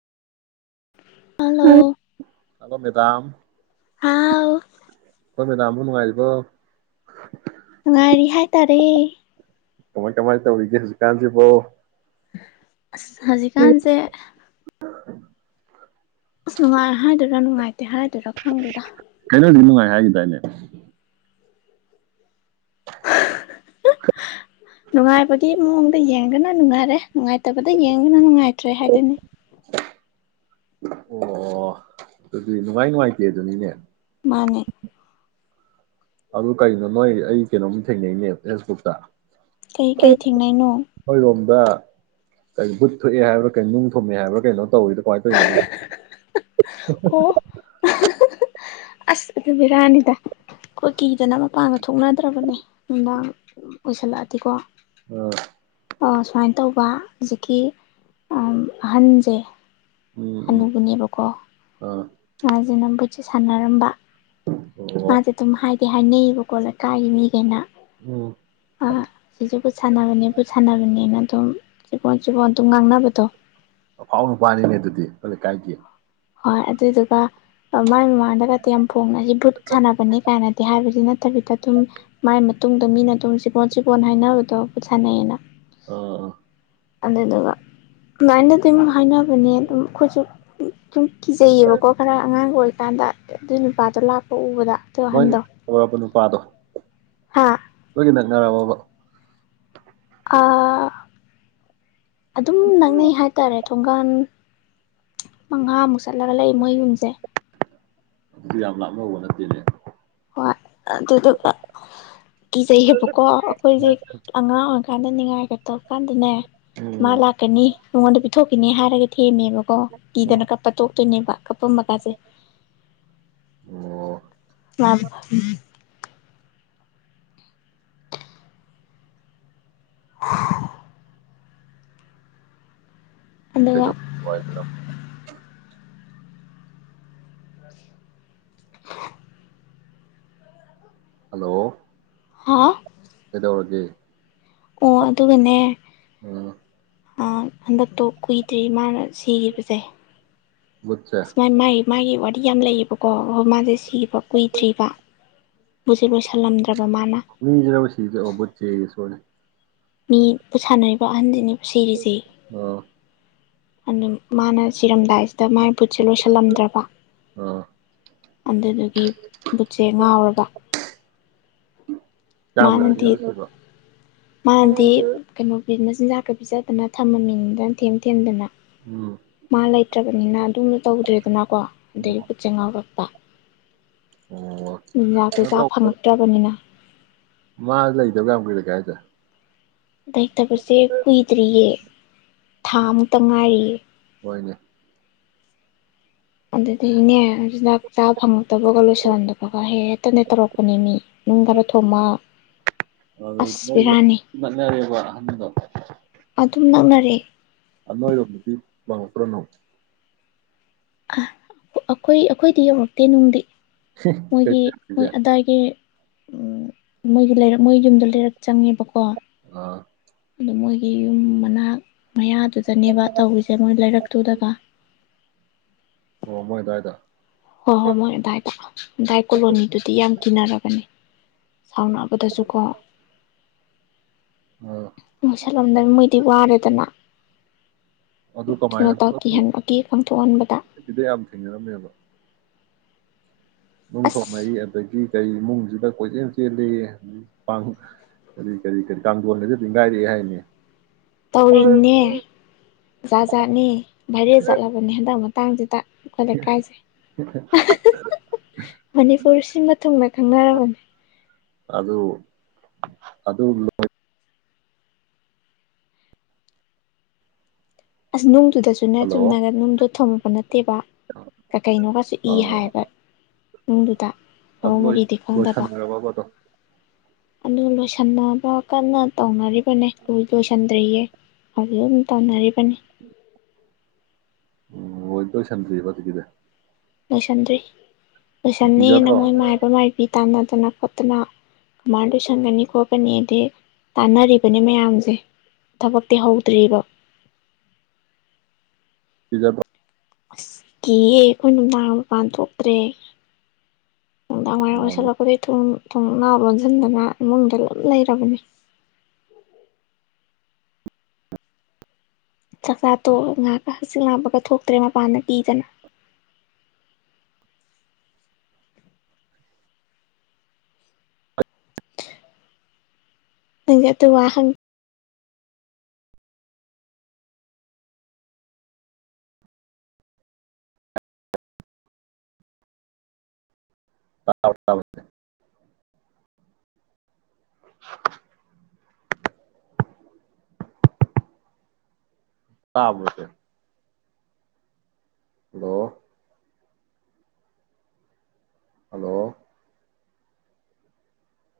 hello hello madam ꯍꯥꯎ ꯈꯣꯏ ꯃꯦꯗꯥꯝꯕꯨ ꯅꯨꯡꯉꯥꯏꯔꯤꯕꯣ ꯅꯨꯡꯉꯥꯏꯔꯤ ꯍꯥꯏꯇꯥꯔꯦ ꯀꯃꯥꯏ ꯀꯃꯥꯏ ꯇꯧꯔꯤꯒꯦ ꯍꯧꯖꯤꯛ ꯀꯥꯟ ꯁꯤꯕꯣ ꯑꯁ ꯍꯧꯖꯤꯛꯀꯥꯟꯁꯦ ꯅꯨꯡꯉꯥꯏ ꯍꯥꯏꯗꯣꯏꯔ ꯈꯔ ꯅꯨꯡꯉꯥꯏꯇꯦ ꯍꯥꯏꯗꯣꯏꯔ ꯈꯪꯗꯦꯗ ꯀꯩꯅꯣꯗꯤ ꯅꯨꯡꯉꯥꯏ ꯍꯥꯏꯒꯤꯗꯥꯏꯅꯦ [unintelligible] ꯅꯨꯡꯉꯥꯏꯕꯒꯤ ꯃꯑꯣꯡꯗ ꯌꯦꯡꯗꯅ ꯅꯨꯡꯉꯥꯏꯔꯦ ꯅꯨꯡꯉꯥꯏꯇꯕꯗ ꯌꯦꯡꯗꯅ ꯅꯨꯡꯉꯥꯏꯇ꯭ꯔꯦ ꯍꯥꯏꯗꯨꯅꯤ ꯑꯣ ꯑꯗꯨꯗꯤ ꯅꯨꯡꯉꯥꯏ ꯅꯨꯡꯉꯥꯏꯇꯦ ꯑꯗꯨꯅꯤꯅꯦ ꯃꯥꯅꯦ ꯑꯗꯨ ꯀꯩꯅꯣ ꯅꯣꯏ ꯑꯩ ꯀꯩꯅꯣꯝ ꯊꯦꯡꯅꯩꯅꯦ ꯐꯦꯁꯕꯨꯛꯇ ꯀꯩꯀꯩ ꯊꯦꯡꯅꯩꯅꯣ ꯅꯣꯏꯔꯣꯝꯗ ꯀꯩ ꯕꯨꯠ ꯊꯣꯛꯑꯦ ꯍꯥꯏꯕ꯭ꯔꯥ ꯀꯩ ꯅꯨꯡ ꯊꯣꯝꯃꯦ ꯍꯥꯏꯕ꯭ꯔꯥ ꯀꯩꯅꯣ ꯇꯧꯋꯗꯣ ꯀꯃꯥꯏꯅ ꯇꯧꯔꯤꯅꯣ ꯑꯗꯨ ꯑꯣ [unintelligible] ꯑꯁ ꯑꯗꯨ ꯕꯤꯔꯥꯅꯤꯗ ꯀꯨꯀꯤ ꯐꯖꯅ ꯃꯄꯥꯟꯒ ꯊꯣꯛꯅꯗ꯭ꯔꯕꯅꯦ ꯅꯨꯡꯗꯥꯡ ꯑꯣꯏꯁꯜꯂꯛꯑꯗꯤꯀꯣ ꯎꯝ ꯑꯣ ꯁꯨꯃꯥꯏꯅ ꯇꯧꯕ ꯍꯧꯖꯤꯛꯀꯤ ꯑꯍꯟꯁꯦ ꯍꯅꯨꯕꯅꯦꯕ ꯀꯣ ꯑ ꯃꯥꯖꯦ [unintelligible] ꯁꯥꯟꯅꯔꯝꯕ ꯑꯣ ꯃꯥꯖꯦ ꯗꯨꯝ ꯍꯥꯏ ꯗꯤ ꯍꯥꯏꯅꯩꯌꯦꯕꯀꯣ ꯂꯩꯀꯥꯏꯒꯤ ꯃꯤꯈꯩꯅ ꯎꯝ ꯑꯥ ꯃꯁꯤ ꯕꯨꯠ ꯁꯥꯟꯅꯕꯅꯦ ꯕꯨꯠ ꯁꯥꯟꯅꯕꯅꯦꯅ ꯑꯗꯨꯝ ꯆꯤꯕꯣꯟ ꯆꯤꯕꯣꯟ ꯑꯗꯨꯝ ꯉꯥꯡꯅꯕꯗꯣ ꯑꯐꯥꯎꯕ ꯅꯨꯄꯥꯅꯤꯅꯦ ꯑꯗꯨꯗꯤ ꯂꯩꯀꯥꯏꯒꯤ ꯍꯣꯏ ꯑꯗꯨꯗꯨꯒ ꯃꯥꯏ ꯃꯃꯥꯡꯗꯒꯗꯤ ꯌꯥꯝ ꯐꯣꯡꯅ ꯁꯤ ꯕꯨꯠ ꯁꯥꯟꯅꯕꯅꯤ ꯀꯥꯏꯅꯗꯤ ꯍꯥꯏꯕꯗꯤ ꯅꯠꯇꯕꯤꯗ ꯑꯗꯨꯝ ꯃꯥꯏ ꯃꯇꯨꯡꯗ ꯃꯤꯅ ꯑꯗꯨꯝ ꯆꯤꯕꯣꯟ ꯆꯤꯕꯣꯟ ꯍꯥꯏꯅꯕꯗꯣ ꯕꯨꯠ ꯁꯥꯟꯅꯩꯑꯦꯅ ꯑꯥ ꯑꯥ ꯑꯗꯨꯗꯨꯒ ꯑꯗꯨꯃꯥꯏꯅ ꯑꯗꯨꯝ ꯍꯥꯏꯅꯕꯅꯦ ꯑꯗꯨꯝ ꯑꯩꯈꯣꯏꯁꯨ ꯁꯨꯝ ꯀꯤꯖꯩꯌꯦꯕꯀꯣ ꯈꯔ ꯑꯉꯥꯡꯒ ꯑꯣꯏꯀꯥꯟꯗ ꯑꯗꯨ ꯅꯨꯄꯥꯗꯣ ꯂꯥꯛꯄ ꯎꯕꯗ ꯑꯗꯨ ꯃꯣꯏ [unintelligible] ꯄꯥꯗꯣ ꯍꯥꯥ ꯅꯛꯅꯔꯕꯕ ꯑ ꯑꯗꯨꯝ ꯅꯛꯅꯩ ꯍꯥꯏꯇꯥꯔꯦ ꯊꯣꯡꯒꯥꯟ ꯃꯉꯥꯃꯨꯛ ꯆꯠꯂꯒ ꯂꯩ ꯃꯣꯏꯌꯨꯝꯁꯦ ꯑꯗꯨꯁꯨ ꯌꯥꯝ ꯂꯥꯞꯅꯧꯕ ꯅꯠꯇꯦꯅꯦ ꯍꯣꯏ ꯑꯗꯨꯗꯨꯒ ꯀꯤꯖꯩꯑꯦꯕꯀꯣ ꯑꯩꯈꯣꯏꯁꯦ ꯑꯉꯥꯡ ꯑꯣꯏ ꯀꯥꯟꯗ ꯅꯤꯡꯉꯥꯏꯒ ꯇꯧꯀꯥꯟꯗꯅꯦ ꯃꯥ ꯎꯝ ꯂꯥꯛꯀꯅꯤ ꯃꯉꯣꯟꯗ ꯄꯤꯊꯣꯛꯈꯤꯅꯤ ꯍꯥꯏꯔꯒ ꯊꯦꯝꯃꯦꯕ ꯀꯣ ꯀꯤꯗꯅ ꯎꯝ ꯀꯄ ꯇꯣ ꯇꯣꯏꯅꯦꯕ ꯀꯄꯝꯒꯁꯦ ꯑꯣ ꯑ ꯎꯝ [inaudible] ꯑꯗꯨꯒ ꯀꯩꯗꯧ [inaudible] ꯍꯜꯂꯣ ꯍꯥꯥ ꯀꯩꯗꯧꯔꯒꯦ ꯑꯣ ꯑꯗꯨꯒꯅꯦ ꯑꯥ ꯑ ꯍꯟꯗꯛꯇꯣ ꯀꯨꯏꯗ꯭ꯔꯤ ꯃꯥꯅ ꯁꯤꯈꯤꯕꯁꯦ ꯕꯨꯠꯁꯦ ꯑꯁ ꯃꯥꯥꯏ ꯃꯥ ꯃꯥꯒꯤ ꯋꯥ ꯌꯥꯝ ꯂꯩꯌꯦꯕꯀꯣ ꯍꯣ ꯃꯥꯁꯦ ꯁꯤꯕ ꯀꯨꯏꯗ꯭ꯔꯤꯕ ꯃꯨꯖꯦꯂꯣꯏꯁꯤꯟꯂꯝꯗ ꯖꯦꯕꯨꯣ ꯁꯤꯗꯦ ꯑꯣꯕ ꯆ ꯆꯩ ꯌꯦꯁꯣ ꯃꯅꯦ [unintelligible] ꯃꯤꯕꯨ ꯁꯥꯟꯅꯔꯤꯕ ꯑꯍꯟꯗꯨꯅꯤ ꯑꯥ ꯑꯗꯨꯝ ꯃꯥꯅ ꯁꯤꯔꯝꯗꯥꯏꯁꯤꯗ ꯃꯥꯒꯤ ꯕꯨꯠꯁꯦ ꯂꯣꯏꯁꯤꯜꯂꯝꯗ꯭ꯔꯕ ꯑ ꯑꯗꯨꯗꯨꯒꯤ ꯕꯨꯠꯁꯦ ꯉꯥꯎꯔꯕ ꯀꯌꯥꯝ ꯀꯨꯏꯔꯒꯦ ꯃꯥꯅꯗꯤ ꯍꯧꯖꯤꯛꯁꯤꯕꯣ ꯃꯥꯅꯗꯤ ꯀꯩꯅꯣ ꯕꯤꯅꯦꯁ ꯆꯤꯟꯖꯥꯛꯀ ꯄꯤꯖꯗꯅ ꯊꯝꯃꯝꯃꯤꯅꯤꯗꯅ ꯊꯦꯝ ꯊꯦꯝꯗꯅ ꯎꯝ ꯃꯥ ꯂꯩꯇ꯭ꯔꯕꯅꯤꯅ ꯑꯗꯨꯝꯅ ꯇꯧꯗ꯭ꯔꯦꯗꯅꯀꯣ ꯑꯗꯒꯤ ꯑꯣ ꯕꯨꯠ ꯁꯦ ꯉꯥꯎꯔꯛꯄ ꯌꯦꯖꯥꯛꯇꯨ ꯀꯩꯅꯣ ꯆꯥ ꯇꯧ ꯐꯪꯉꯛꯇ꯭ꯔꯕꯅꯤꯅ ꯃꯥ ꯂꯩꯇꯕ ꯌꯥꯝꯀꯨꯏꯔꯒꯦ ꯍꯥꯏꯁꯦ ꯂꯩꯇꯕꯁꯦ ꯀꯨꯏꯗ꯭ꯔꯤꯌꯦ ꯊꯥꯃꯛꯇ ꯉꯥꯏꯔꯤꯌꯦ ꯍꯣꯏꯅꯦ ꯑꯗꯨꯗꯩꯅꯦ ꯆꯤꯟꯖꯥꯛ ꯆꯥꯕ ꯐꯪꯉꯛꯇꯕꯒ ꯂꯣꯏꯁꯤꯜꯍꯟꯗꯕꯒ ꯍꯦꯛꯇꯅꯦ ꯇꯧꯔꯛꯄꯅꯤ ꯃꯤ ꯅꯨꯡ ꯈꯔ ꯊꯣꯝꯃꯛ ꯑꯗꯨ ꯑꯁ ꯅꯣꯏꯒ ꯕꯤꯔꯥꯅꯤ ꯅꯛꯅꯔꯦꯕ ꯑꯍꯟꯗꯣ ꯑꯗꯨꯝ ꯅꯛꯅꯔ ꯔꯦ ꯑꯟꯅꯣꯂꯣ ꯃꯛꯇꯤ ꯋꯥ ꯄꯨꯔꯅꯣ ꯑ ꯑꯩꯈꯣꯏ ꯑꯩꯈꯣꯏꯗꯤ ꯌꯧꯔꯛꯇꯦ ꯅꯨꯡꯗꯤ ꯃꯣꯏꯒꯤ ꯃꯣꯏ ꯀꯩꯁꯦ ꯑꯗꯥꯏꯒꯤ ꯎꯝ ꯃꯣꯏꯒ ꯂꯩꯔ ꯃꯣꯏ ꯌꯨꯝꯗꯣ ꯂꯩꯔꯛ ꯆꯪꯉꯦꯕꯀꯣ ꯑꯥ ꯑ ꯃꯣꯏꯒꯤ ꯌꯨꯝ ꯃꯅꯥꯛ ꯃꯌꯥꯗꯨꯗꯅꯦꯕ ꯇꯧꯔꯤꯁꯦ ꯃꯣꯏ ꯂꯩꯔꯛꯇꯨꯗꯒ ꯑꯣ ꯃꯣꯏ ꯑꯗꯨꯋꯥꯏꯗ ꯍꯣꯏ ꯍꯣꯏ ꯃꯣꯏ ꯗꯥꯏꯗꯥꯏ ꯀꯣꯂꯣꯅꯤꯗꯨꯗꯤ ꯌꯥꯝ ꯀꯤꯅꯔꯒꯅꯤ ꯁꯥꯎꯅꯔꯄꯗꯁꯨꯀꯣ ꯑ ꯃꯣꯏꯁꯛꯂꯝꯗꯅꯤ ꯃꯣꯏꯗꯤ ꯋꯥꯔꯦꯗꯅ ꯑꯗꯨ ꯑꯗꯨꯅ ꯀꯃꯥꯏꯅ ꯇꯧ ꯀꯤꯍꯟꯕ ꯑꯀꯤ ꯈꯪꯊꯣꯛꯍꯟꯕꯗ ꯇꯧꯗ ꯌꯥꯝ ꯊꯦꯡꯅꯔꯝꯃꯦꯕ ꯅꯨꯡ ꯑꯁ ꯊꯣꯡꯉꯩ ꯑꯗꯒꯤ ꯀꯔꯤ ꯏꯃꯨꯡꯁꯤꯗ ꯀꯣꯏꯆꯦꯜ ꯆꯦꯜꯂꯤꯦ ꯀꯔꯤ ꯀꯔꯤ ꯀꯔꯤ ꯀꯥꯡꯊꯣꯟꯒꯁꯨꯗꯤ ꯉꯥꯏꯔꯛꯑꯦ ꯍꯥꯏꯅꯤ ꯇꯧꯔꯤꯅꯦ ꯖꯥꯠꯖꯥꯠꯅꯤ ꯚꯥꯏꯔꯦ ꯆꯠꯂꯕꯅꯦ ꯍꯟꯗꯛ ꯇꯥꯡ ꯆꯦꯗ ꯗ ꯀꯥꯏꯖꯩ ꯃꯅꯤꯄꯨꯔꯁꯤꯃꯊ ꯈꯪꯅꯔꯕꯅꯤ ꯑꯗꯨ ꯑꯗꯨ ꯑꯁꯅꯨꯡ ꯑꯗꯨꯁꯨꯅꯦ ꯍꯜꯂꯣ ꯆꯨꯝꯅꯒꯅꯦ ꯅꯨꯡꯗꯣ ꯊꯝꯃꯛ [unintelligible] ꯇꯦꯕ ꯀ ꯀꯩꯅꯣꯒꯁꯨ ꯏ ꯍꯥꯏꯕ ꯅꯨꯡꯗꯨꯗ ꯑ ꯃꯔꯧ ꯂꯣꯏ ꯃꯔꯤꯗꯤ ꯈꯪꯗꯕ ꯂꯣꯏꯁꯤꯟꯒꯔꯕꯕ ꯑꯗꯣ ꯑꯗꯨ ꯂꯣꯏꯁꯟꯅꯕ ꯀꯟꯅ ꯇꯧꯅꯔꯤ ꯕꯅꯦ ꯂꯣꯏ ꯂꯣꯏꯁꯟ [unintelligible] ꯇꯥꯟꯅꯔꯤꯕꯅꯦ ꯎꯝ ꯍꯣꯏ ꯂꯣꯏꯁꯟꯗꯔꯤꯌꯦꯕ [unintelligible] ꯂꯣꯏꯁꯟꯗꯔꯤ ꯂꯣꯏꯁꯟꯅꯦꯅ ꯀꯤꯖꯗ꯭ꯔꯣ ꯃꯣꯏ ꯃꯥꯏꯕ ꯃꯥꯏꯕꯤ ꯇꯥꯟꯅ ꯗꯅ ꯈꯣꯠꯇꯅ ꯀꯃꯥꯏꯅ ꯂꯣꯏꯁꯟꯒꯅꯤ ꯈꯣꯠꯀꯅꯤ ꯑꯗꯩ ꯇꯥꯅꯔꯤꯕꯅꯤ ꯃꯌꯥꯝꯁꯦ ꯊꯕꯛꯇꯤ ꯍꯧꯗ꯭ꯔꯤꯌꯦꯕ ꯀꯤꯖꯕꯔꯣ ꯑꯁ ꯀꯤꯑꯦ ꯑꯩꯈꯣꯏ ꯅꯨꯡꯗꯥꯡ ꯃꯄꯥꯟ ꯊꯣꯛꯇ꯭ꯔꯦ ꯅꯨꯡꯗꯥꯡ ꯋꯥꯏꯔꯝ ꯑꯣꯏꯁꯤꯜꯂꯛꯄꯗꯩ ꯇꯨꯝ ꯊꯣꯡꯅꯥꯎ ꯂꯣꯟꯁꯤꯟꯗꯅ ꯏꯃꯨꯡꯗ ꯗꯨꯝ ꯂꯩꯔꯕꯅꯤ ꯆꯥꯛꯆꯥ ꯇꯣꯛꯑꯒ ꯉꯍꯥꯛꯀ ꯍꯛꯆꯤꯛ ꯂꯥꯡꯕꯒ ꯊꯣꯛꯇ꯭ꯔꯦ ꯃꯄꯥꯟꯗ ꯀꯤꯗꯅ ꯅꯤꯡꯖꯨ ꯑꯗꯨ ꯋꯥꯍꯪ [unintelligible] ꯇꯥꯕꯔꯣ ꯁꯦ ꯍꯂꯣ ꯍꯜꯂꯣ